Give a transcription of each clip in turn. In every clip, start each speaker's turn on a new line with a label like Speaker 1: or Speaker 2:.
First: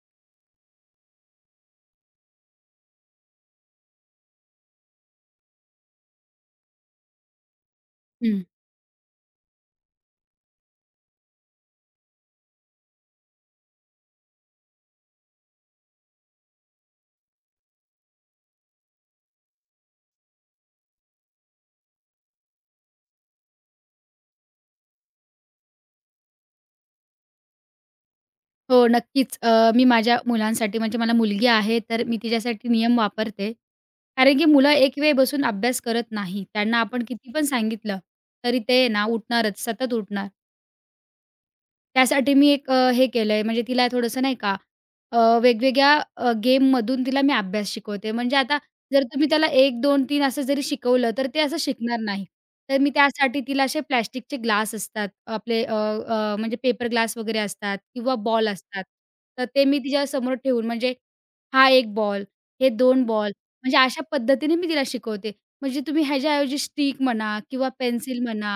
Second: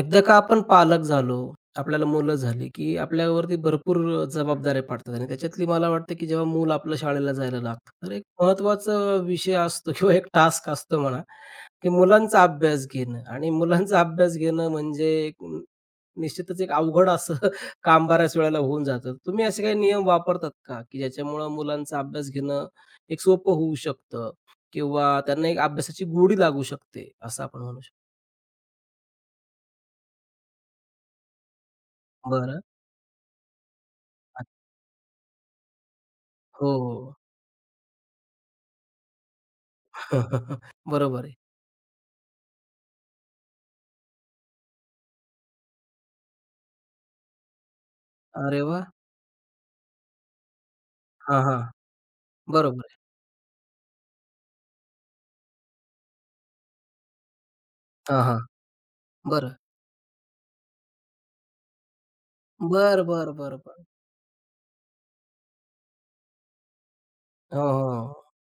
Speaker 1: एकदा का आपण पालक झालो, आपल्याला मुलं झाली, की आपल्यावरती भरपूर जबाबदाऱ्या पडतात आणि त्याच्यातली मला वाटतं, की जेव्हा मूल आपलं शाळेला जायला लागतं, तर एक
Speaker 2: हं.
Speaker 1: महत्त्वाचा विषय असतो किंवा एक टास्क असतो म्हणा, की मुलांचा अभ्यास घेणं आणि मुलांचा अभ्यास घेणं म्हणजे एक निश्चितच एक अवघड असं काम बऱ्याच वेळेला होऊन जातं. तुम्ही असे काही नियम वापरतात का, की ज्याच्यामुळं मुलांचा अभ्यास घेणं एक सोपं होऊ शकतं किंवा त्यांना एक अभ्यासाची गोडी लागू शकते, असं आपण म्हणू शकतो?
Speaker 2: हो, नक्कीच. मी माझ्या मुलांसाठी म्हणजे मला मुलगी आहे, तर मी
Speaker 1: बरं.
Speaker 2: तिच्यासाठी नियम वापरते. कारण की मुलं एक वेळ बसून अभ्यास करत नाही.
Speaker 1: हो.
Speaker 2: त्यांना आपण किती पण सांगितलं, तरी ते ना उठणारच, सतत उठणार.
Speaker 1: बरोबर आहे.
Speaker 2: त्यासाठी मी एक हे केलंय म्हणजे तिला थोडंसं नाही का अ, वेगवेगळ्या गेममधून तिला मी अभ्यास शिकवते. म्हणजे आता
Speaker 1: अरे वाह!
Speaker 2: जर तुम्ही त्याला 1, 2, 3 असं जरी शिकवलं, तर
Speaker 1: हां,
Speaker 2: ते असं
Speaker 1: हां.
Speaker 2: शिकणार नाही. तर
Speaker 1: बरोबर
Speaker 2: मी
Speaker 1: आहे.
Speaker 2: त्यासाठी तिला असे प्लास्टिकचे ग्लास असतात. आपले अ, अ, म्हणजे पेपर ग्लास वगैरे असतात किंवा
Speaker 1: हां, हां.
Speaker 2: बॉल असतात. तर
Speaker 1: बरं.
Speaker 2: ते मी तिच्यासमोर ठेवून म्हणजे हा एक बॉल, हे दोन
Speaker 1: बरं,
Speaker 2: बॉल,
Speaker 1: बरं, बरं,
Speaker 2: म्हणजे
Speaker 1: बरं.
Speaker 2: अशा पद्धतीने मी तिला शिकवते. म्हणजे तुम्ही ह्याच्याऐवजी स्टिक म्हणा
Speaker 1: हो,
Speaker 2: किंवा पेन्सिल
Speaker 1: हो.
Speaker 2: म्हणा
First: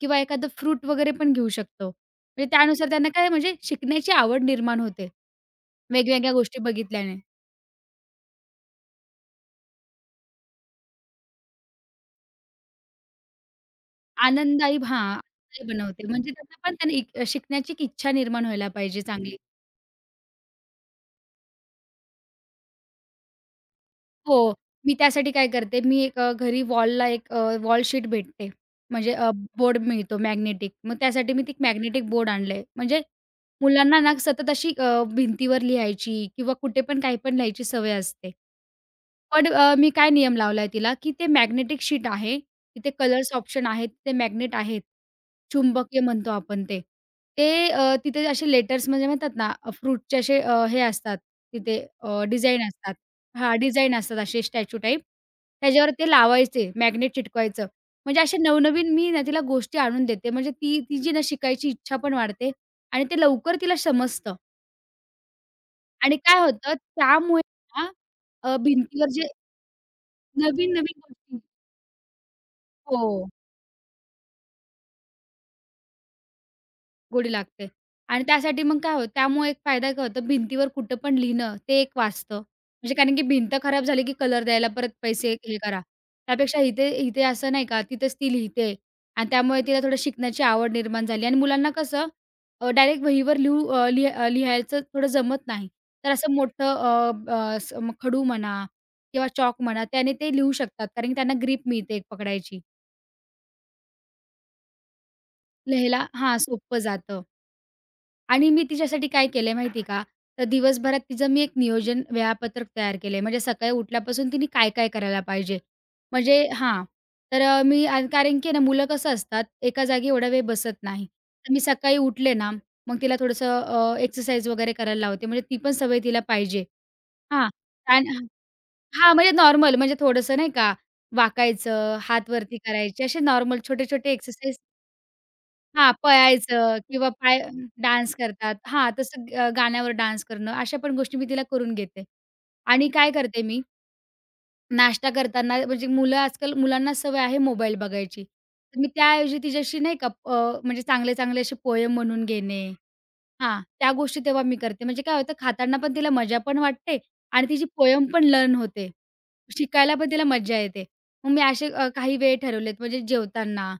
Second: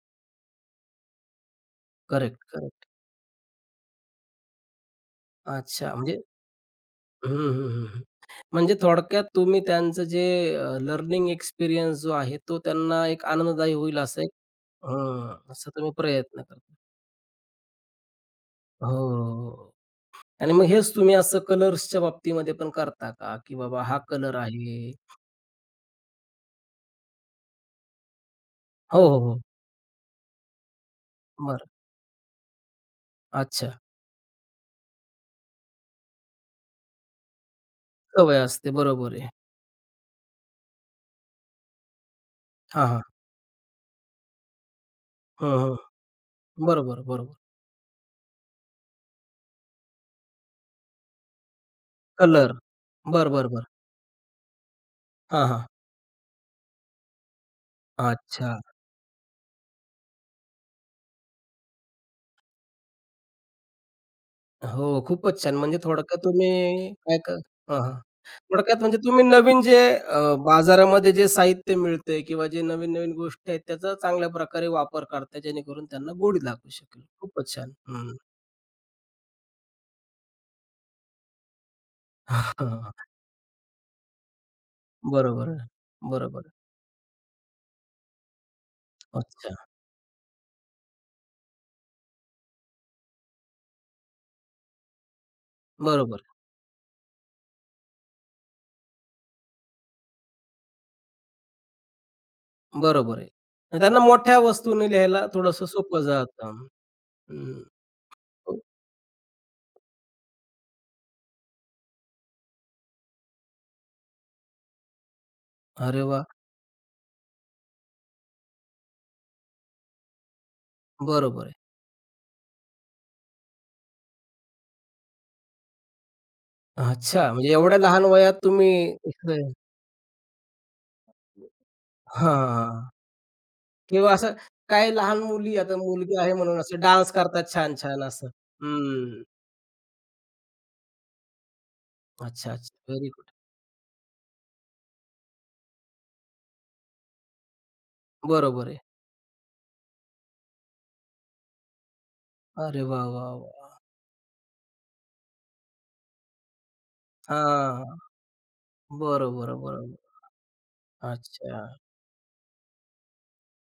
Speaker 2: किंवा एखादं फ्रूट वगैरे पण घेऊ शकतो.
Speaker 1: करेक्ट,
Speaker 2: म्हणजे
Speaker 1: करेक्ट.
Speaker 2: त्यानुसार त्यांना काय म्हणजे शिकण्याची आवड निर्माण होते.
Speaker 1: अच्छा म्हणजे
Speaker 2: वेगवेगळ्या गोष्टी बघितल्याने.
Speaker 1: हं, हं, हं, हं. म्हणजे थोडक्यात तुम्ही त्यांचं जे लर्निंग एक्सपिरियन्स जो आहे, तो त्यांना एक आनंददायी होईल असं एक
Speaker 2: आनंददायी हां,
Speaker 1: हं.
Speaker 2: आनंददायी
Speaker 1: असा तुम्ही
Speaker 2: बनवते. म्हणजे
Speaker 1: प्रयत्न
Speaker 2: त्यांना
Speaker 1: करता.
Speaker 2: पण त्यांनी एक शिकण्याची एक इच्छा निर्माण व्हायला पाहिजे चांगली.
Speaker 1: हो. आणि मग हेच तुम्ही असं कलर्सच्या बाबतीमध्ये पण करता का? की बाबा हा कलर
Speaker 2: हो.
Speaker 1: आहे
Speaker 2: मी त्यासाठी काय करते, मी एक घरी वॉलला एक वॉल शीट भेटते.
Speaker 1: हो,
Speaker 2: म्हणजे
Speaker 1: हो, हो.
Speaker 2: बोर्ड मिळतो मॅग्नेटिक. मग त्यासाठी मी ते
Speaker 1: बरं.
Speaker 2: मॅग्नेटिक बोर्ड आणलंय. म्हणजे
Speaker 1: अच्छा.
Speaker 2: मुलांना ना सतत अशी भिंतीवर लिहायची किंवा कुठे पण काही पण लिहायची सवय असते.
Speaker 1: सवय असते. बरोबर आहे.
Speaker 2: पण मी काय नियम लावलाय तिला, की ते मॅग्नेटिक शीट आहे,
Speaker 1: हां,
Speaker 2: तिथे
Speaker 1: हां.
Speaker 2: कलर्स ऑप्शन आहेत, ते मॅग्नेट आहेत.
Speaker 1: हं, हं.
Speaker 2: चुंबकीय म्हणतो आपण ते.
Speaker 1: बरोबर, बरोबर.
Speaker 2: ते तिथे असे लेटर्स म्हणजे म्हणतात ना, फ्रूटचे असे हे असतात तिथे
Speaker 1: कलर.
Speaker 2: डिझाइन असतात.
Speaker 1: बरं, बरं,
Speaker 2: हां,
Speaker 1: बरं.
Speaker 2: डिझाइन असतात असे स्टॅच्यू टाइप.
Speaker 1: हां, हां.
Speaker 2: त्याच्यावर ते लावायचे, मॅग्नेट चिटकवायचं. म्हणजे अशा
Speaker 1: अच्छा.
Speaker 2: नवनवीन मी ना तिला गोष्टी आणून देते. म्हणजे ती तिची ना शिकायची इच्छा पण वाढते आणि ते लवकर तिला समजतं
Speaker 1: हो, खूपच छान. म्हणजे
Speaker 2: आणि
Speaker 1: थोडक्यात
Speaker 2: काय होतं
Speaker 1: तुम्ही काय क
Speaker 2: त्यामुळे
Speaker 1: हां,
Speaker 2: ना
Speaker 1: हां. थोडक्यात म्हणजे
Speaker 2: भिंतीवर
Speaker 1: तुम्ही
Speaker 2: जे
Speaker 1: नवीन जे
Speaker 2: नवीन-नवीन
Speaker 1: बाजारामध्ये जे
Speaker 2: गोष्टी
Speaker 1: साहित्य मिळतंय किंवा जे नवीन-नवीन
Speaker 2: हो,
Speaker 1: गोष्टी आहेत, त्याचा चांगल्या प्रकारे वापर करताय, जेणेकरून त्यांना गोडी लागू शकेल.
Speaker 2: गोडी
Speaker 1: खूपच
Speaker 2: लागते.
Speaker 1: छान. हं.
Speaker 2: आणि त्यासाठी मग काय होतं त्यामुळे एक फायदा काय होतो भिंतीवर कुठं पण लिहिणं ते एक वाचतं.
Speaker 1: हां.
Speaker 2: म्हणजे कारण की भिंत खराब झाली की कलर द्यायला परत पैसे
Speaker 1: बरोबर
Speaker 2: हे
Speaker 1: आहे.
Speaker 2: करा.
Speaker 1: बरोबर आहे.
Speaker 2: त्यापेक्षा इथे इथे असं नाही का तिथेच ती लिहिते आणि त्यामुळे
Speaker 1: अच्छा.
Speaker 2: तिला थोडं शिकण्याची आवड निर्माण झाली आणि मुलांना कसं डायरेक्ट वहीवर लिहू अ, लिह अ, लिहायचं थोडं जमत नाही. तर
Speaker 1: बरोबर
Speaker 2: असं मोठं अ, अ, स म- खडू म्हणा किंवा चॉक म्हणा त्याने ते लिहू शकतात कारण की त्यांना ग्रिप मिळते एक पकडायची.
Speaker 1: आहे. बरोबर आहे. आणि त्यांना मोठ्या वस्तूने लिहायला थोडंसं
Speaker 2: लिहायला
Speaker 1: सोपं
Speaker 2: हां,
Speaker 1: जातं.
Speaker 2: सोपं जातं.
Speaker 1: हं.
Speaker 2: आणि मी तिच्यासाठी काय केलंय माहिती आहे का? तर दिवसभरात तिचं मी एक नियोजन वेळापत्रक तयार केलंय. म्हणजे सकाळी उठल्यापासून तिने काय-काय करायला पाहिजे.
Speaker 1: अरे वाह!
Speaker 2: म्हणजे हां. तर मी कारण की ना मुलं कसं असतात, एका जागी एवढा वेळ बसत नाही.
Speaker 1: बरोबर आहे.
Speaker 2: तर मी सकाळी उठले ना, मग तिला थोडंसं एक्सरसाइज वगैरे करायला लावते. म्हणजे ती पण सवय तिला पाहिजे.
Speaker 1: अच्छा,
Speaker 2: हां.
Speaker 1: म्हणजे एवढ्या लहान
Speaker 2: आणि
Speaker 1: वयात तुम्ही
Speaker 2: हां, म्हणजे
Speaker 1: इकडे
Speaker 2: नॉर्मल म्हणजे थोडंसं नाही का वाकायचं, हात वरती
Speaker 1: हां,
Speaker 2: करायचे, असे नॉर्मल
Speaker 1: किंवा
Speaker 2: छोटे-छोटे
Speaker 1: असं
Speaker 2: एक्सरसाइज
Speaker 1: काही लहान मुली आता
Speaker 2: हां,
Speaker 1: मुलगी आहे म्हणून
Speaker 2: पळायचं
Speaker 1: असं
Speaker 2: किंवा
Speaker 1: डान्स
Speaker 2: पाय
Speaker 1: करतात छान-छान
Speaker 2: डान्स
Speaker 1: असं.
Speaker 2: करतात. हां,
Speaker 1: हं.
Speaker 2: तसं गाण्यावर डान्स करणं, अशा पण गोष्टी मी तिला करून घेते.
Speaker 1: अच्छा, अच्छा.
Speaker 2: आणि
Speaker 1: व्हेरी
Speaker 2: काय
Speaker 1: गुड.
Speaker 2: करते मी, नाश्ता करताना म्हणजे मुलं आजकाल मुलांना सवय आहे मोबाईल बघायची.
Speaker 1: बरोबर आहे.
Speaker 2: तर मी त्याऐवजी तिच्याशी नाही का म्हणजे चांगले-चांगले असे पोएम म्हणून घेणे
Speaker 1: अरे वाह, वाह,
Speaker 2: हां,
Speaker 1: वाह!
Speaker 2: त्या गोष्टी तेव्हा मी करते. म्हणजे काय होतं खाताना पण तिला मजा पण वाटते आणि तिची
Speaker 1: हां.
Speaker 2: पोयम पण लर्न होते.
Speaker 1: बरोबर,
Speaker 2: शिकायला
Speaker 1: बरोबर.
Speaker 2: पण तिला मज्जा येते. मग मी
Speaker 1: अच्छा.
Speaker 2: असे काही वेळ ठरवलेत म्हणजे जेवताना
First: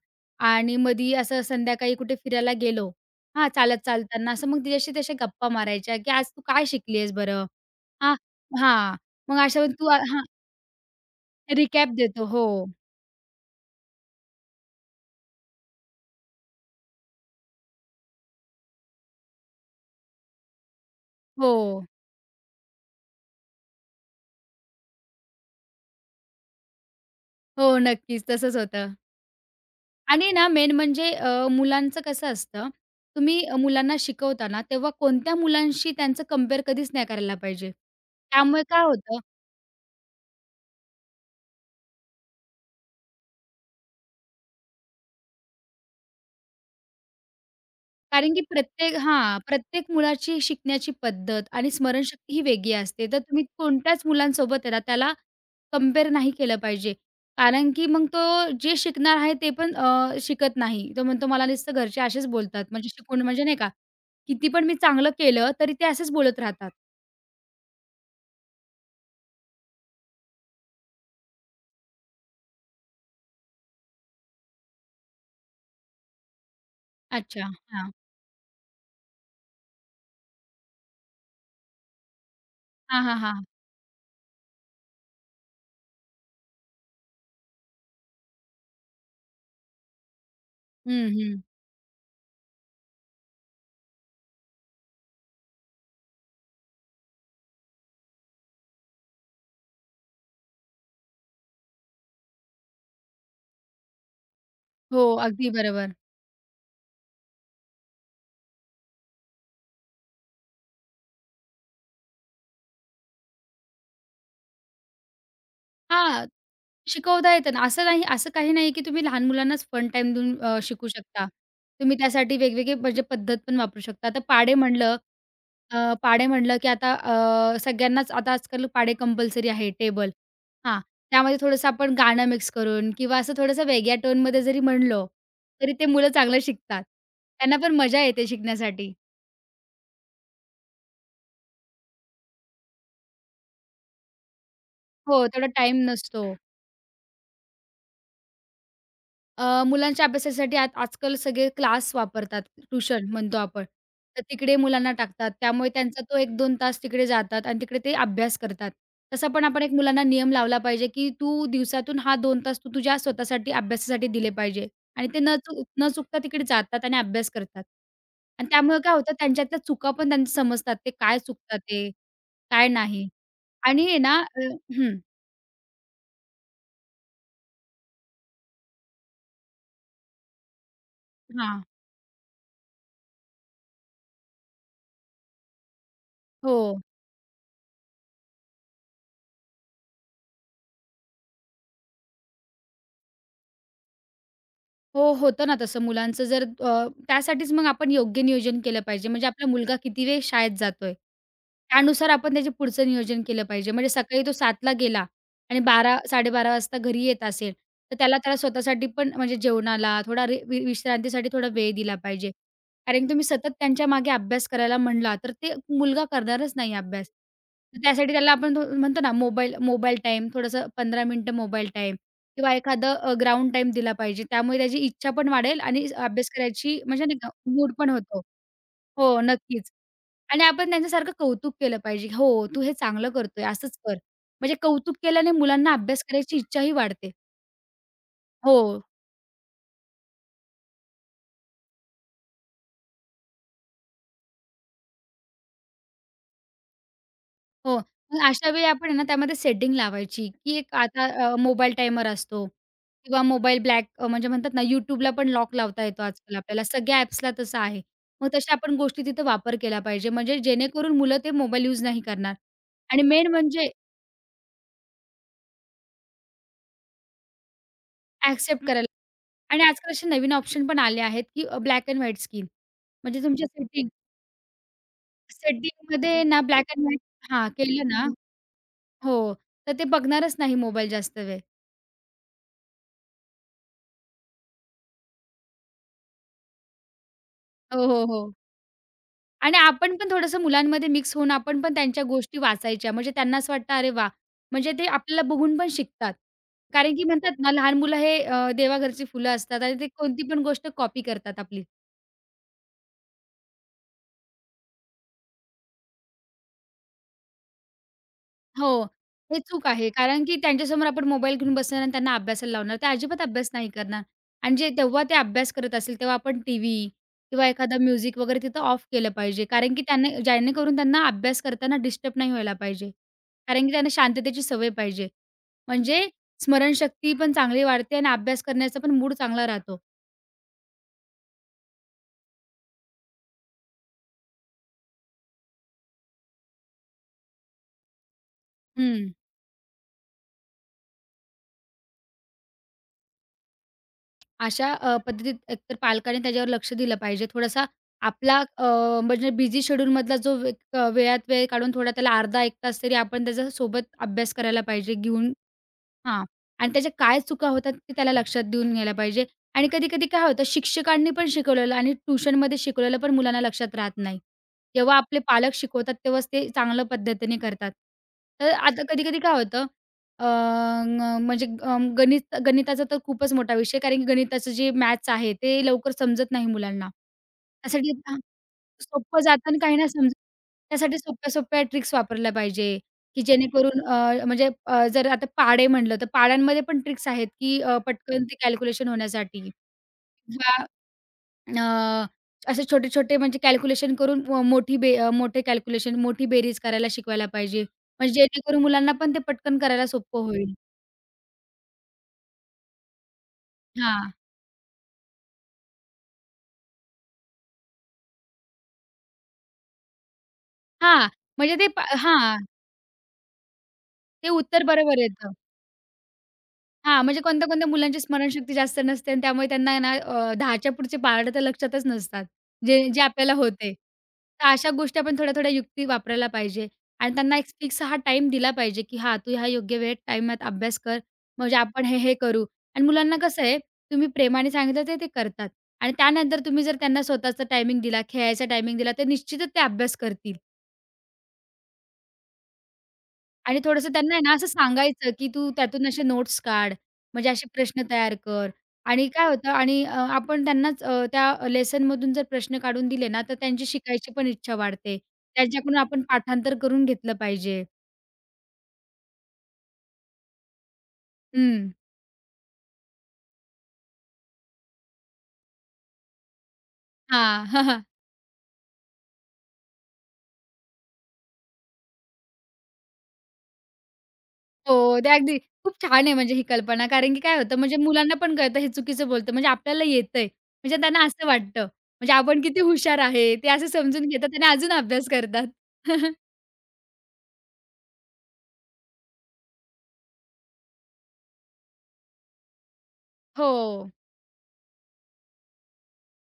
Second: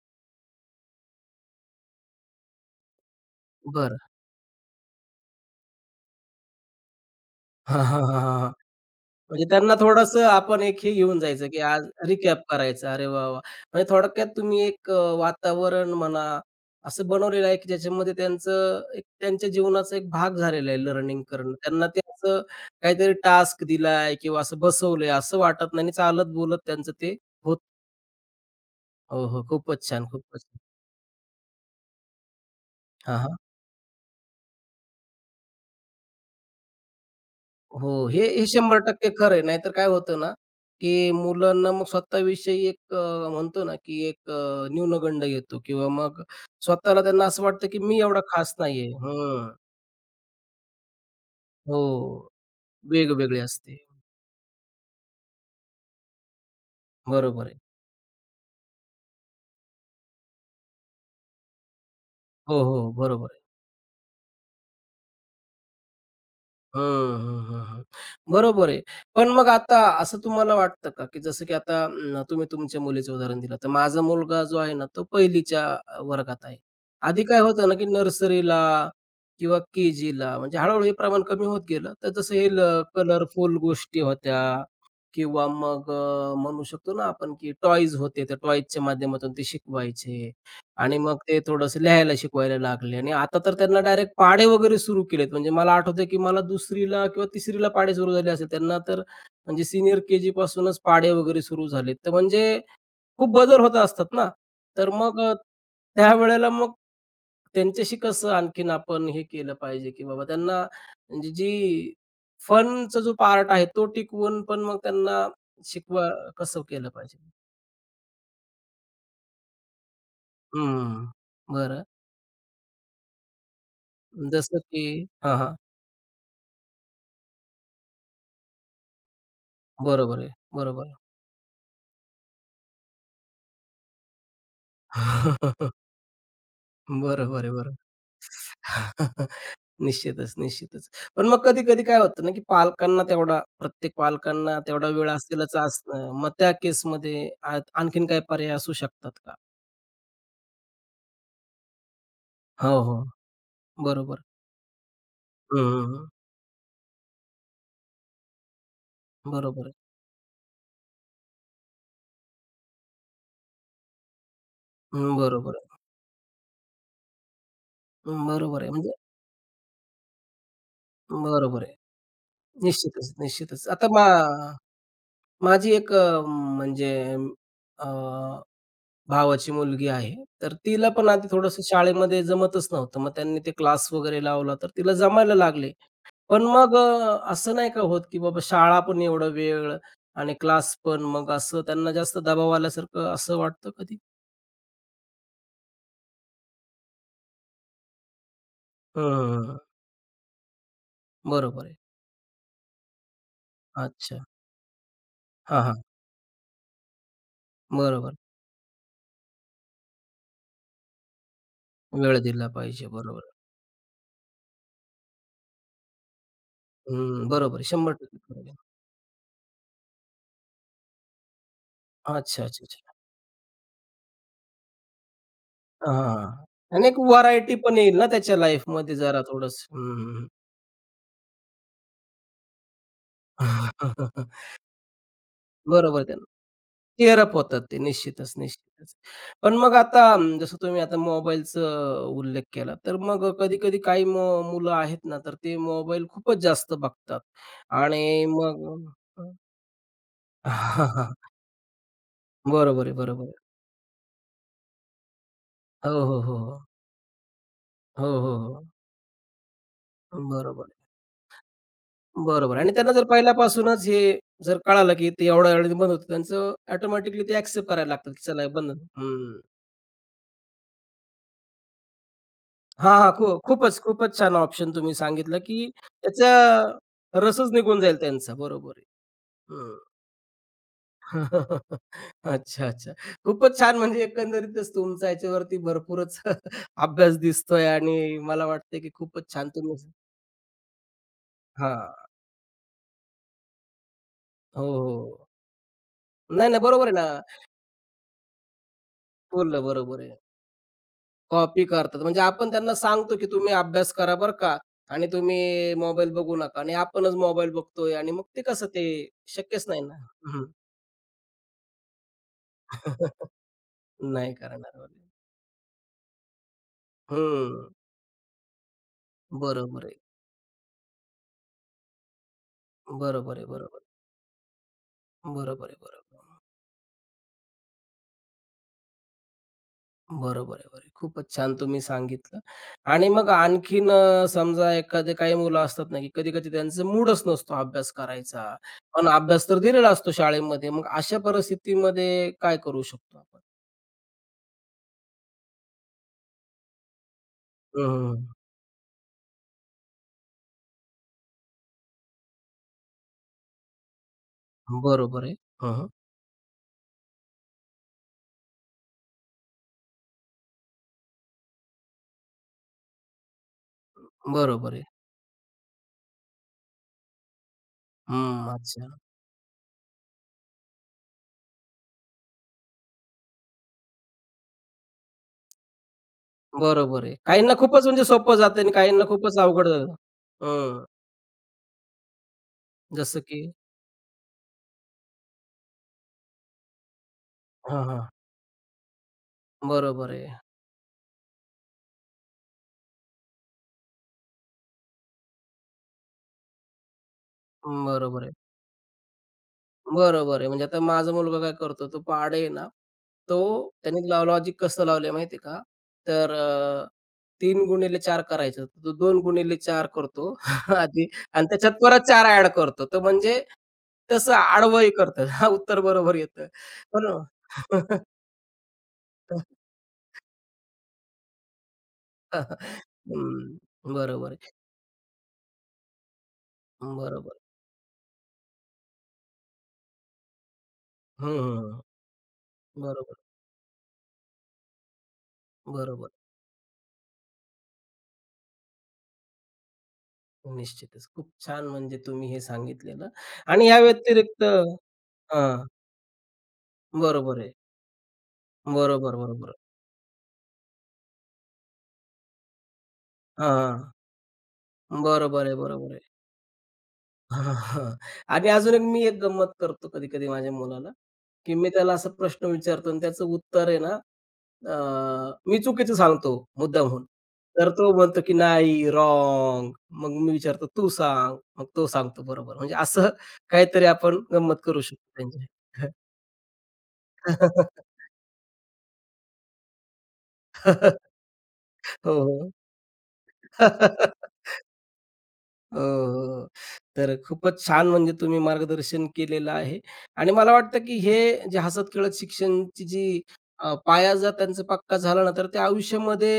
Speaker 2: आणि मधी असं संध्याकाळी कुठे फिरायला गेलो. हां, चालत
Speaker 1: बरं.
Speaker 2: चालताना असं मग तिच्याशी तशा गप्पा मारायच्या, की "आज तू काय शिकली आहेस बरं?"
Speaker 1: हां, हां,
Speaker 2: हां,
Speaker 1: हां, हां,
Speaker 2: हां. मग
Speaker 1: म्हणजे
Speaker 2: अशा वेळी
Speaker 1: त्यांना
Speaker 2: तू हां,
Speaker 1: थोडंसं आपण एक हे घेऊन जायचं, की आज
Speaker 2: रिकॅप देतो.
Speaker 1: रिकॅप
Speaker 2: हो,
Speaker 1: करायचं. अरे वाह, वाह! म्हणजे थोडक्यात तुम्ही एक वातावरण म्हणा, असं बनवलेलं आहे, की ज्याच्यामध्ये त्यांचं एक त्यांच्या जीवनाचा एक भाग झालेला आहे लर्निंग करणं.
Speaker 2: हो,
Speaker 1: त्यांना ते असं काहीतरी टास्क दिलाय किंवा असं बसवलंय असं वाटत नाही चालत बोलत त्यांचं ते होतं.
Speaker 2: हो. नक्कीच तसंच होतं.
Speaker 1: हो, हो. खूपच छान,
Speaker 2: आणि
Speaker 1: खूपच
Speaker 2: ना
Speaker 1: छान.
Speaker 2: मेन म्हणजे मुलांचं कसं असतं,
Speaker 1: हां, हां.
Speaker 2: तुम्ही मुलांना शिकवताना तेव्हा कोणत्या मुलांशी त्यांचं कंपेअर कधीच नाही करायला पाहिजे.
Speaker 1: हो. हे हे
Speaker 2: त्यामुळे काय
Speaker 1: 100%
Speaker 2: होतं,
Speaker 1: खरं आहे. नाहीतर काय होतं ना, की मुलांना मग स्वतःविषयी एक म्हणतो ना, की एक न्यूनगंड येतो किंवा मग स्वतःला त्यांना असं वाटतं, की मी एवढा
Speaker 2: कारण की
Speaker 1: खास नाहीये.
Speaker 2: प्रत्येक हां,
Speaker 1: हं.
Speaker 2: प्रत्येक मुलाची शिकण्याची पद्धत आणि
Speaker 1: हो.
Speaker 2: स्मरणशक्ती ही वेगळी असते. तर
Speaker 1: वेगवेगळी
Speaker 2: तुम्ही
Speaker 1: असते.
Speaker 2: कोणत्याच मुलांसोबत आहे ना, त्याला कंपेअर नाही केलं पाहिजे.
Speaker 1: बरोबर आहे.
Speaker 2: कारण की मग तो जे शिकणार आहे ते पण शिकत नाही. तो म्हणतो मला नुसतं घरचे असेच
Speaker 1: हो,
Speaker 2: बोलतात. म्हणजे
Speaker 1: हो.
Speaker 2: शिकून
Speaker 1: बरोबर.
Speaker 2: म्हणजे नाही का, किती पण मी चांगलं केलं तरी ते असेच बोलत राहतात.
Speaker 1: हं, हं, हं, हं. बरोबर आहे. पण मग आता असं तुम्हाला वाटतं का, की जसं की आता तुम्ही तुमच्या मुलीचं उदाहरण दिलं, तर माझा मुलगा जो आहे ना, तो पहिलीच्या वर्गात आहे. आधी काय
Speaker 2: अच्छा.
Speaker 1: होतं ना, की
Speaker 2: हां.
Speaker 1: नर्सरीला किंवा के-जीला म्हणजे हळू-हळू हे प्रमाण कमी होत गेलं. तर जसं हे
Speaker 2: हां, हां, हां.
Speaker 1: कलरफुल गोष्टी होत्या किंवा मग म्हणू शकतो ना आपण, की टॉयज होते. त्या टॉयजच्या माध्यमातून ते शिकवायचे. आणि
Speaker 2: हं,
Speaker 1: मग ते
Speaker 2: हं.
Speaker 1: थोडंसं लिहायला शिकवायला लागले आणि आता तर त्यांना डायरेक्ट पाढे वगैरे सुरू केलेत. म्हणजे मला आठवतंय, की मला 2रीला किंवा 3रीला पाढे सुरू झाले असेल. त्यांना तर म्हणजे सीनियर के-जी पासूनच पाढे वगैरे सुरू झालेत. तर म्हणजे खूप बदल होत असतात ना. तर
Speaker 2: हो,
Speaker 1: मग
Speaker 2: अगदी बरोबर.
Speaker 1: त्यावेळेला मग त्यांच्याशी कसं आणखीन आपण हे केलं पाहिजे, की बाबा त्यांना म्हणजे जी फनचा जो पार्ट आहे तो टिकवून पण मग त्यांना शिकवा
Speaker 2: हां,
Speaker 1: कसं केलं पाहिजे?
Speaker 2: शिकवता येतं ना. असं नाही असं काही नाही, की तुम्ही लहान मुलांनाच फन टाईम देऊन शिकू
Speaker 1: हं.
Speaker 2: शकता.
Speaker 1: बरं.
Speaker 2: तुम्ही त्यासाठी वेगवेगळे म्हणजे पद्धत पण वापरू शकता. आता पाढे
Speaker 1: जसं की
Speaker 2: म्हणलं
Speaker 1: हां, हां.
Speaker 2: अ, पाढे म्हणलं, की आता सगळ्यांनाच आता आजकाल पाढे कंपल्सरी आहे, टेबल.
Speaker 1: बरोबर आहे.
Speaker 2: हां,
Speaker 1: बरोबर.
Speaker 2: त्यामध्ये थोडंसं आपण गाणं मिक्स करून किंवा असं थोडंसं वेगळ्या टोनमध्ये जरी म्हणलं, तरी ते मुलं चांगलं शिकतात.
Speaker 1: बरोबर आहे,
Speaker 2: त्यांना
Speaker 1: बरोबर.
Speaker 2: पण मजा येते शिकण्यासाठी.
Speaker 1: निश्चितच, निश्चितच. पण मग कधी-कधी काय होतं ना, की पालकांना तेवढा प्रत्येक पालकांना तेवढा वेळ
Speaker 2: हो, तेवढा
Speaker 1: असेलच
Speaker 2: टाईम
Speaker 1: असणं.
Speaker 2: नसतो.
Speaker 1: मग त्या केसमध्ये आणखीन काही पर्याय असू शकतात का?
Speaker 2: मुलांच्या अभ्यासासाठी आज आजकाल सगळे क्लास वापरतात,
Speaker 1: हो, हो.
Speaker 2: ट्यूशन म्हणतो आपण. तर
Speaker 1: बरोबर.
Speaker 2: तिकडे मुलांना टाकतात.
Speaker 1: हं,
Speaker 2: त्यामुळे
Speaker 1: हं,
Speaker 2: त्यांचा
Speaker 1: हं.
Speaker 2: तो 1-2 तास तिकडे जातात आणि तिकडे ते अभ्यास करतात. तसा पण आपण
Speaker 1: बरोबर आहे.
Speaker 2: एक मुलांना नियम लावला पाहिजे, की तू दिवसातून हा 2 तास तू तुझ्या स्वतःसाठी अभ्यासासाठी दिले पाहिजे आणि
Speaker 1: हं,
Speaker 2: ते
Speaker 1: बरोबर आहे.
Speaker 2: न चुकता तिकडे जातात आणि अभ्यास करतात.
Speaker 1: हं,
Speaker 2: आणि
Speaker 1: बरोबर आहे.
Speaker 2: त्यामुळे
Speaker 1: म्हणजे
Speaker 2: काय होतं त्यांच्यातल्या चुका पण त्यांना समजतात. ते काय चुकतात
Speaker 1: बरोबर आहे.
Speaker 2: ते, काय नाही.
Speaker 1: निश्चितच, निश्चितच.
Speaker 2: आणि
Speaker 1: आता
Speaker 2: आहे ना हं.
Speaker 1: माझी एक म्हणजे भावाची मुलगी आहे. तर तिला पण आधी थोडंसं
Speaker 2: हां.
Speaker 1: शाळेमध्ये जमतच नव्हतं. मग त्यांनी ते क्लास वगैरे लावला, तर तिला जमायला लागले. पण
Speaker 2: हो.
Speaker 1: मग असं नाही का होत, की बाबा शाळा पण एवढा वेळ आणि क्लास पण मग असं त्यांना जास्त दबाव आल्यासारखं असं वाटतं कधी?
Speaker 2: हो, होतं ना तसं मुलांचं जर त्यासाठीच मग आपण योग्य नियोजन केलं पाहिजे. म्हणजे आपला
Speaker 1: हं,
Speaker 2: मुलगा किती वेळ शाळेत जातोय,
Speaker 1: बरोबर आहे.
Speaker 2: त्यानुसार आपण त्याचे पुढचं नियोजन केलं पाहिजे. म्हणजे
Speaker 1: अच्छा.
Speaker 2: सकाळी तो 7:00 गेला आणि
Speaker 1: हां, हां.
Speaker 2: 12:00-12:30 वाजता घरी येत असेल, तर
Speaker 1: बरोबर.
Speaker 2: त्याला त्याला स्वतःसाठी पण म्हणजे जेवणाला थोडा रे वि विश्रांतीसाठी थोडा वेळ दिला
Speaker 1: वेळ
Speaker 2: पाहिजे.
Speaker 1: दिला पाहिजे.
Speaker 2: कारण की
Speaker 1: बरोबर.
Speaker 2: तुम्ही सतत त्यांच्या मागे अभ्यास करायला म्हणला, तर ते मुलगा करणारच नाही अभ्यास.
Speaker 1: हं, बरोबर आहे.
Speaker 2: तर त्यासाठी
Speaker 1: 100%
Speaker 2: त्याला
Speaker 1: बरोबर
Speaker 2: आपण
Speaker 1: आहे.
Speaker 2: म्हणतो ना मोबाईल मोबाईल टाईम थोडंसं 15 मिनिटं मोबाईल टाईम
Speaker 1: अच्छा,
Speaker 2: किंवा
Speaker 1: अच्छा, अच्छा.
Speaker 2: एखादं ग्राउंड टाईम दिला पाहिजे. त्यामुळे त्याची इच्छा पण वाढेल आणि
Speaker 1: हां,
Speaker 2: अभ्यास
Speaker 1: हां,
Speaker 2: करायची
Speaker 1: आणि एक
Speaker 2: म्हणजे नाही का
Speaker 1: व्हरायटी
Speaker 2: मूड
Speaker 1: पण
Speaker 2: पण
Speaker 1: येईल ना
Speaker 2: होतो.
Speaker 1: त्याच्या लाईफमध्ये
Speaker 2: हो,
Speaker 1: जरा
Speaker 2: नक्कीच.
Speaker 1: थोडंसं.
Speaker 2: आणि आपण त्यांच्यासारखं कौतुक केलं पाहिजे. "हो, तू हे चांगलं करतोय, असंच कर." म्हणजे कौतुक केल्याने मुलांना
Speaker 1: बरोबर
Speaker 2: अभ्यास
Speaker 1: आहे
Speaker 2: करायची इच्छाही वाढते.
Speaker 1: टिअर अप होतात ते निश्चितच,
Speaker 2: हो.
Speaker 1: निश्चितच. पण मग आता जसं तुम्ही आता मोबाईलचा उल्लेख केला, तर मग कधी-कधी काही मुलं आहेत ना, तर ते मोबाईल खूपच जास्त बघतात
Speaker 2: हो.
Speaker 1: आणि
Speaker 2: मग अशा वेळी
Speaker 1: मग
Speaker 2: आपण आहे ना, त्यामध्ये सेटिंग लावायची, की एक आता
Speaker 1: अ,
Speaker 2: मोबाईल टायमर असतो
Speaker 1: बरोबर आहे,
Speaker 2: किंवा
Speaker 1: बरोबर आहे.
Speaker 2: मोबाईल म्हणजे म्हणतात ना, YouTubeला पण लॉक लावता
Speaker 1: हो,
Speaker 2: येतो
Speaker 1: हो, हो,
Speaker 2: आजकाल
Speaker 1: हो.
Speaker 2: आपल्याला. सगळ्या ॲप्सला तसं आहे.
Speaker 1: हो,
Speaker 2: मग
Speaker 1: हो,
Speaker 2: तशा
Speaker 1: हो.
Speaker 2: आपण गोष्टी तिथे वापर केला पाहिजे. म्हणजे
Speaker 1: बरोबर आहे,
Speaker 2: जेणेकरून मुलं ते मोबाईल यूज नाही करणार.
Speaker 1: बरोबर आहे आणि त्यांना
Speaker 2: आणि
Speaker 1: जर
Speaker 2: मेन म्हणजे
Speaker 1: पहिल्यापासूनच हे जर कळालं, की ते एवढ्या वेळेने बंद होतं, त्यांचं ऑटोमॅटिकली ते एक्सेप्ट करायला लागतात, की चला हे
Speaker 2: ॲक्सेप्ट
Speaker 1: बंद
Speaker 2: करायला
Speaker 1: हं.
Speaker 2: आणि आजकाल असे नवीन ऑप्शन पण आले आहेत, की ब्लॅक एंड व्हाईट स्किन.
Speaker 1: हां, हां.
Speaker 2: म्हणजे तुमच्या
Speaker 1: खूपच,
Speaker 2: सेटिंग
Speaker 1: खूपच छान ऑप्शन तुम्ही सांगितलं, की
Speaker 2: सेटिंगमध्ये
Speaker 1: त्याचा
Speaker 2: ना ब्लॅक एंड व्हाईट हां,
Speaker 1: रसच निघून
Speaker 2: केलं
Speaker 1: जाईल
Speaker 2: ना
Speaker 1: त्यांचा. बरोबर आहे.
Speaker 2: हो, तर
Speaker 1: हं.
Speaker 2: ते बघणारच नाही मोबाईल जास्त वेळ.
Speaker 1: अच्छा, अच्छा. खूपच छान म्हणजे एकंदरीतच तुमचा याच्यावरती भरपूरच अभ्यास दिसतोय
Speaker 2: हो, हो,
Speaker 1: आणि
Speaker 2: हो.
Speaker 1: मला वाटतंय, की खूपच छान
Speaker 2: आणि
Speaker 1: तुम्ही
Speaker 2: आपण पण थोडंसं मुलांमध्ये मिक्स होऊन आपण पण
Speaker 1: हां.
Speaker 2: त्यांच्या गोष्टी वाचायच्या. म्हणजे त्यांना असं वाटतं, "अरे वाह!"
Speaker 1: हो,
Speaker 2: म्हणजे ते आपल्याला
Speaker 1: हो.
Speaker 2: बघून पण शिकतात.
Speaker 1: नाही, नाही. बरोबर आहे
Speaker 2: कारण
Speaker 1: ना.
Speaker 2: की म्हणतात ना, लहान मुलं हे देवाघरची फुलं
Speaker 1: बोललं
Speaker 2: असतात आणि ते
Speaker 1: बरोबर आहे.
Speaker 2: कोणती पण गोष्ट कॉपी करतात
Speaker 1: कॉपी
Speaker 2: आपली.
Speaker 1: करतात. म्हणजे आपण त्यांना सांगतो, की तुम्ही अभ्यास करा बरं का आणि तुम्ही मोबाईल बघू नका आणि आपणच मोबाईल बघतोय आणि मग ते कसं
Speaker 2: हो.
Speaker 1: ते
Speaker 2: हे
Speaker 1: शक्यच
Speaker 2: चूक
Speaker 1: नाही
Speaker 2: आहे.
Speaker 1: ना.
Speaker 2: कारण की त्यांच्यासमोर आपण मोबाईल घेऊन बसणार आणि त्यांना अभ्यासाला लावणार. ते
Speaker 1: हं.
Speaker 2: अजिबात अभ्यास नाही करणार
Speaker 1: नाही
Speaker 2: आणि जे
Speaker 1: करणारवाले.
Speaker 2: तेव्हा ते अभ्यास करत असेल, तेव्हा आपण टीव्ही किंवा
Speaker 1: हं.
Speaker 2: एखादा म्युझिक वगैरे तिथं ऑफ केलं पाहिजे. कारण की
Speaker 1: बरोबर आहे.
Speaker 2: त्यांना जेणेकरून त्यांना अभ्यास करताना डिस्टर्ब नाही व्हायला पाहिजे.
Speaker 1: बरोबर आहे,
Speaker 2: कारण की
Speaker 1: बरोबर.
Speaker 2: त्यांना शांततेची सवय पाहिजे.
Speaker 1: बरोबर आहे,
Speaker 2: म्हणजे
Speaker 1: बरोबर.
Speaker 2: स्मरणशक्ती पण चांगली वाढते आणि अभ्यास करण्याचा पण मूड चांगला राहतो.
Speaker 1: बरोबर आहे, बरोबर आहे. खूपच छान तुम्ही सांगितलं आणि मग आणखीन समजा एखादे काही मुलं असतात ना, की कधी-कधी त्यांचा मूडच नसतो अभ्यास करायचा. पण
Speaker 2: हं.
Speaker 1: अभ्यास तर दिलेला असतो शाळेमध्ये. मग अशा परिस्थितीमध्ये काय करू शकतो आपण?
Speaker 2: अशा पद्धतीत एकतर पालकांनी त्याच्यावर लक्ष दिलं पाहिजे. थोडासा
Speaker 1: हं, हं.
Speaker 2: आपला म्हणजे बिझी शेड्यूलमधला जो वेळात वेळ काढून थोडा त्याला अर्धा 1 तास तरी आपण त्याचा सोबत अभ्यास करायला पाहिजे.
Speaker 1: बरोबर
Speaker 2: घेऊन
Speaker 1: आहे. हं,
Speaker 2: हां. आणि त्याच्या काय चुका होतात ते त्याला लक्षात देऊन घ्यायला पाहिजे. आणि कधी-कधी काय होतं शिक्षकांनी पण शिकवलेलं आणि ट्युशनमध्ये शिकवलेलं पण मुलांना लक्षात राहत नाही.
Speaker 1: बरोबर आहे.
Speaker 2: जेव्हा आपले पालक शिकवतात तेव्हाच ते चांगल्या पद्धतीने करतात.
Speaker 1: हं,
Speaker 2: तर आता
Speaker 1: अच्छा.
Speaker 2: कधी-कधी काय होतं अ, अ, म्हणजे अ, गणित गणिताचा तर खूपच मोठा विषय कारण की गणिताचं जे मॅथ्स आहे ते लवकर समजत नाही मुलांना.
Speaker 1: बरोबर आहे. काहींना खूपच
Speaker 2: त्यासाठी
Speaker 1: म्हणजे
Speaker 2: हां,
Speaker 1: सोपं जातं आणि काहींना
Speaker 2: सोपं
Speaker 1: खूपच
Speaker 2: जातं आणि
Speaker 1: अवघड
Speaker 2: काहींना
Speaker 1: जातं.
Speaker 2: समजत
Speaker 1: हं.
Speaker 2: त्यासाठी सोप्या-सोप्या ट्रिक्स वापरल्या पाहिजे.
Speaker 1: जसं
Speaker 2: की
Speaker 1: की
Speaker 2: जेणेकरून जर आता पाड़े म्हणलं, तर पाढ्यांमध्ये पण ट्रिक्स आहेत, की
Speaker 1: हां, हां.
Speaker 2: पटकन ते कॅल्क्युलेशन होण्यासाठी
Speaker 1: बरोबर आहे.
Speaker 2: किंवा अ, असे छोटे-छोटे म्हणजे कॅल्क्युलेशन करून अ, मोठी बे अ, मोठे कॅल्क्युलेशन, मोठी बेरीज करायला शिकवायला पाहिजे. म्हणजे
Speaker 1: बरोबर आहे.
Speaker 2: जेणेकरून मुलांना पण ते पटकन करायला सोपं
Speaker 1: बरोबर आहे.
Speaker 2: होईल.
Speaker 1: म्हणजे आता माझा मुलगा काय करतो, तो पाढे आहे ना, तो त्याने
Speaker 2: हां.
Speaker 1: लॉजिक कसं लावलंय माहिती आहे का? तर 3 गुणिले 4 करायचं. तो 2 गुणिले 4 करतो आधी
Speaker 2: हां.
Speaker 1: आणि
Speaker 2: म्हणजे ते
Speaker 1: त्याच्यात
Speaker 2: पा
Speaker 1: परत 4
Speaker 2: हां.
Speaker 1: ॲड करतो. तर म्हणजे
Speaker 2: ते
Speaker 1: तसं
Speaker 2: उत्तर
Speaker 1: आडवंही
Speaker 2: बरोबर
Speaker 1: करतं.
Speaker 2: येतं.
Speaker 1: हां, उत्तर बरोबर येतं. हो
Speaker 2: हां,
Speaker 1: ना.
Speaker 2: म्हणजे कोणत्या-कोणत्या मुलांची स्मरणशक्ती जास्त नसते आणि त्यामुळे त्यांना आहे ना 10च्या पुढचे पाढे तर लक्षातच नसतात. जे जे आपल्याला होते.
Speaker 1: बरोबर
Speaker 2: तर
Speaker 1: आहे.
Speaker 2: अशा गोष्टी आपण थोड्या-थोड्या युक्ती वापरायला पाहिजे आणि त्यांना
Speaker 1: बरोबर.
Speaker 2: एक फिक्स हा टाईम दिला पाहिजे, की हां, तू ह्या योग्य वेळेत टाईमात अभ्यास कर.
Speaker 1: हं,
Speaker 2: म्हणजे
Speaker 1: हं.
Speaker 2: आपण हे-हे करू आणि
Speaker 1: बरोबर,
Speaker 2: मुलांना कसं आहे, तुम्ही प्रेमाने सांगितलं ते ते करतात आणि
Speaker 1: बरोबर.
Speaker 2: त्यानंतर तुम्ही जर त्यांना स्वतःचा टायमिंग दिला, खेळायचा टायमिंग दिला, तर निश्चितच ते अभ्यास करतील.
Speaker 1: निश्चितच. खूप छान म्हणजे तुम्ही हे सांगितलेलं
Speaker 2: आणि
Speaker 1: आणि या
Speaker 2: थोडंसं त्यांना आहे ना
Speaker 1: व्यतिरिक्त
Speaker 2: असं सांगायचं, की तू
Speaker 1: हां,
Speaker 2: त्यातून असे नोट्स काढ, म्हणजे
Speaker 1: बरोबर
Speaker 2: असे
Speaker 1: आहे.
Speaker 2: प्रश्न तयार कर आणि
Speaker 1: बरोबर,
Speaker 2: काय होतं
Speaker 1: बरोबर.
Speaker 2: आणि आपण त्यांनाच त्या लेसनमधून जर प्रश्न काढून दिले ना, तर त्यांची
Speaker 1: हां,
Speaker 2: शिकायची पण इच्छा वाढते.
Speaker 1: बरोबर आहे,
Speaker 2: त्यांच्याकडून
Speaker 1: बरोबर आहे.
Speaker 2: आपण पाठांतर करून घेतलं
Speaker 1: हां,
Speaker 2: पाहिजे.
Speaker 1: हां. आणि अजून एक मी एक गंमत करतो कधी-कधी माझ्या मुलाला, की मी
Speaker 2: हं.
Speaker 1: त्याला असा प्रश्न विचारतो आणि त्याचं उत्तर आहे ना अ, मी चुकीचं सांगतो मुद्दामहून.
Speaker 2: हां.
Speaker 1: तर तो म्हणतो की "नाही, रॉन्ग." मग मी विचारतो, "तू सांग." मग तो सांगतो बरोबर. म्हणजे असं काहीतरी आपण गंमत करू
Speaker 2: हो,
Speaker 1: शकतो
Speaker 2: ते अगदी
Speaker 1: त्यांची.
Speaker 2: खूप छान आहे म्हणजे ही कल्पना. कारण की काय होतं म्हणजे मुलांना पण कळतं हे चुकीचं बोलतं. म्हणजे आपल्याला येतंय. म्हणजे त्यांना असं वाटतं. म्हणजे आपण
Speaker 1: हो,
Speaker 2: किती हुशार आहे, ते असं समजून
Speaker 1: हो.
Speaker 2: घेतात आणि अजून अभ्यास करतात.
Speaker 1: हो, हो. तर खूपच छान म्हणजे तुम्ही मार्गदर्शन केलेलं आहे आणि मला वाटतं की हे जे हसत-खेळत शिक्षणची जी
Speaker 2: हो.
Speaker 1: पाया जर त्यांचा पक्का झाला ना, तर ते आयुष्यामध्ये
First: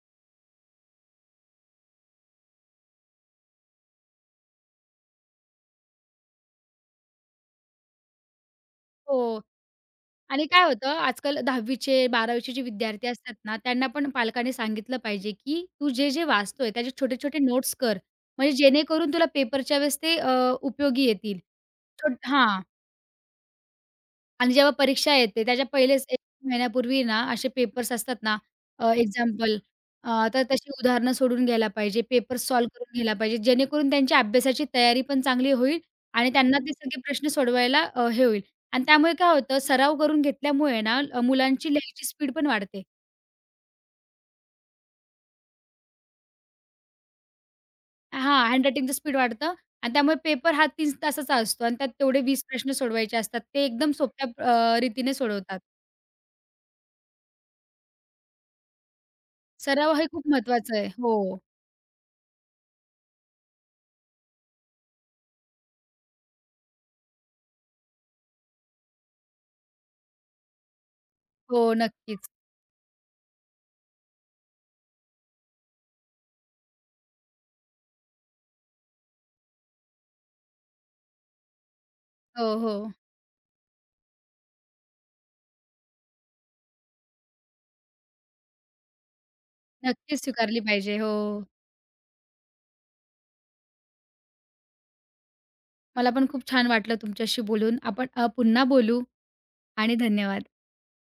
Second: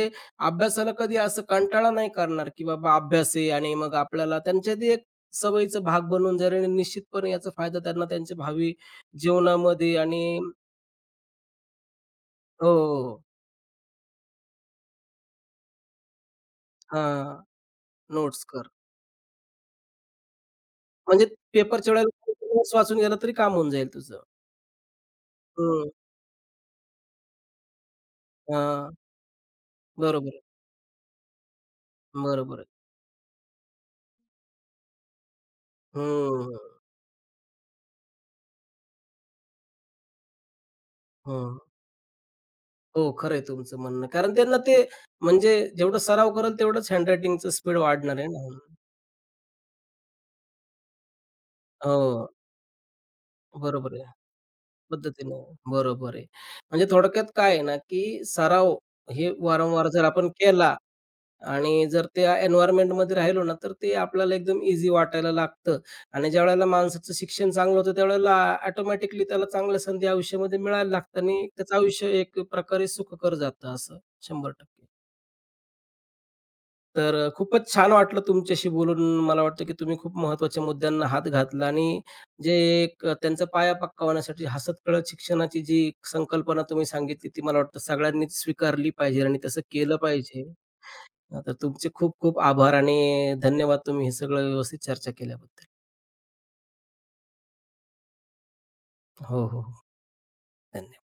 Speaker 1: अभ्यासाला कधी असं कंटाळा नाही करणार, की बाबा अभ्यास आहे आणि मग आपल्याला त्यांच्या ती एक सवयीचा भाग बनून जाईल आणि निश्चितपणे याचा फायदा त्यांना त्यांच्या भावी
Speaker 2: हो.
Speaker 1: जीवनामध्ये आणि
Speaker 2: आणि काय होतं, आजकाल 10वी चे 12वी चे जे
Speaker 1: हो, हो.
Speaker 2: विद्यार्थी
Speaker 1: हो.
Speaker 2: असतात ना, त्यांना पण पालकांनी सांगितलं पाहिजे, की तू जे-जे वाचतोय त्याचे
Speaker 1: हां,
Speaker 2: छोटे-छोटे नोट्स कर.
Speaker 1: नोट्स
Speaker 2: म्हणजे
Speaker 1: कर.
Speaker 2: जेणेकरून तुला पेपरच्या वेळेस ते उपयोगी
Speaker 1: म्हणजे
Speaker 2: येतील.
Speaker 1: पेपरच्या वेळेला
Speaker 2: हां.
Speaker 1: नोट्स वाचून गेलं तरी काम होऊन जाईल तुझं.
Speaker 2: आणि जेव्हा परीक्षा येते त्याच्या
Speaker 1: हं.
Speaker 2: पहिलेच 1 महिन्यापूर्वी ना असे पेपर्स असतात ना
Speaker 1: हां.
Speaker 2: अ, एक्झाम्पल
Speaker 1: बरोबर आहे.
Speaker 2: तर तशी उदाहरणं सोडून घ्यायला पाहिजे, पेपर
Speaker 1: बरोबर आहे.
Speaker 2: सॉल्व्ह करून घ्यायला पाहिजे, जेणेकरून त्यांच्या अभ्यासाची तयारी पण चांगली होईल आणि त्यांना ते
Speaker 1: हं,
Speaker 2: सगळे प्रश्न सोडवायला हे होईल. आणि त्यामुळे काय होतं सराव करून घेतल्यामुळे ना
Speaker 1: हं.
Speaker 2: मुलांची लिहायची स्पीड पण वाढते.
Speaker 1: हो, खरं आहे तुमचं म्हणणं. कारण त्यांना ते म्हणजे जेवढं सराव करेल तेवढंच हँडरायटिंगचं स्पीड वाढणार आहे
Speaker 2: हां,
Speaker 1: ना.
Speaker 2: हँडरायटिंगचं स्पीड वाढतं आणि त्यामुळे पेपर हा 3 तासाचा असतो आणि त्यात तेवढे
Speaker 1: हो,
Speaker 2: 20 प्रश्न सोडवायचे असतात. ते एकदम
Speaker 1: बरोबर आहे.
Speaker 2: सोप्या रीतीने
Speaker 1: पद्धतीनं
Speaker 2: सोडवतात.
Speaker 1: बरोबर आहे. म्हणजे थोडक्यात काय आहे ना, की सराव हे वारंवार
Speaker 2: सराव
Speaker 1: जर
Speaker 2: हे खूप
Speaker 1: आपण केला
Speaker 2: महत्वाचं आहे. हो,
Speaker 1: आणि जर त्या एन्व्हायर्नमेंटमध्ये राहिलो ना, तर ते आपल्याला एकदम ईझी वाटायला लागतं आणि ज्यावेळेला माणसाचं शिक्षण चांगलं होतं, त्यावेळेला ऑटोमॅटिकली त्याला चांगल्या संधी आयुष्यामध्ये मिळायला लागतात आणि
Speaker 2: हो,
Speaker 1: त्याचं आयुष्य
Speaker 2: नक्कीच.
Speaker 1: एक प्रकारे सुखकर जातं असं 100%. तर खूपच छान वाटलं तुमच्याशी बोलून. मला वाटतं, की तुम्ही खूप महत्त्वाच्या मुद्द्यांना हात घातला आणि
Speaker 2: हो,
Speaker 1: जे
Speaker 2: हो.
Speaker 1: एक त्यांचा पाया पक्का होण्यासाठी हसत-खेळत शिक्षणाची जी संकल्पना तुम्ही सांगितली, ती मला वाटतं सगळ्यांनीच स्वीकारली पाहिजे आणि तसं केलं
Speaker 2: नक्कीच
Speaker 1: पाहिजे.
Speaker 2: स्वीकारली पाहिजे. हो.
Speaker 1: तर तुमचे खूप खूप आभार आणि धन्यवाद तुम्ही हे सगळं व्यवस्थित चर्चा केल्याबद्दल.
Speaker 2: मला पण खूप छान वाटलं तुमच्याशी बोलून. आपण पुन्हा बोलू
Speaker 1: हो, हो, हो.
Speaker 2: आणि धन्यवाद.
Speaker 1: धन्यवाद.